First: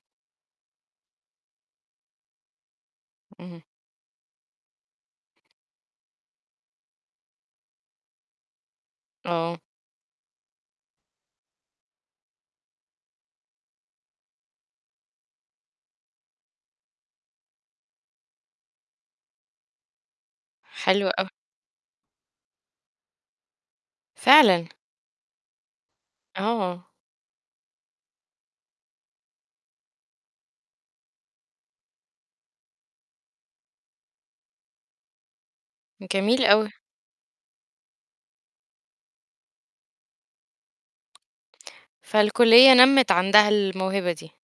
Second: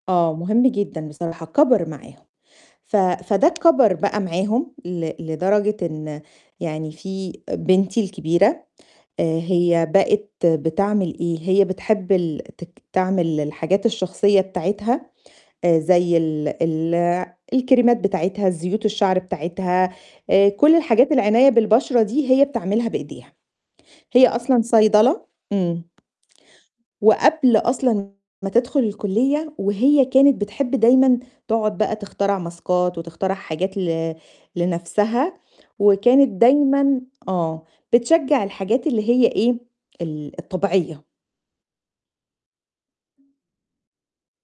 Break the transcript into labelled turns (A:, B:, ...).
A: آه، مهم جدًا بصراحة، كبر معاهم. ف فده
B: اهم.
A: كَبَر بقى معاهم ل لدرجة إن يعني في بنتي الكبيرة، آآ
B: آه.
A: هي بقت بتعمل إيه؟ هي بتحب ال تك تعمل الحاجات الشخصية بتاعتها، آآ زَي ال ال الكريمات بتاعتها، الزيوت الشعر بتاعتها، آآ كلّ
B: حلو،
A: الحاجات
B: آه.
A: العناية بالبشرة دي، هي بتعملها بإيديها. هي أصلًا
B: فعلًا.
A: صيدلة إمم.
B: آه.
A: وقبل أصلًا ما تدخُل الكُلّية، وهي كانت بتحب دايمًا تقعُد بقى تخترع ماسكات وتخترع حاجات ل لنفسها، وكانت
B: جميل أوي.
A: دايمًا آه، بتشجّع الحاجات اللي هي إيه؟ ال الطبيعية.
B: فالكُلّية نَمِّت عندها الموهبة دي.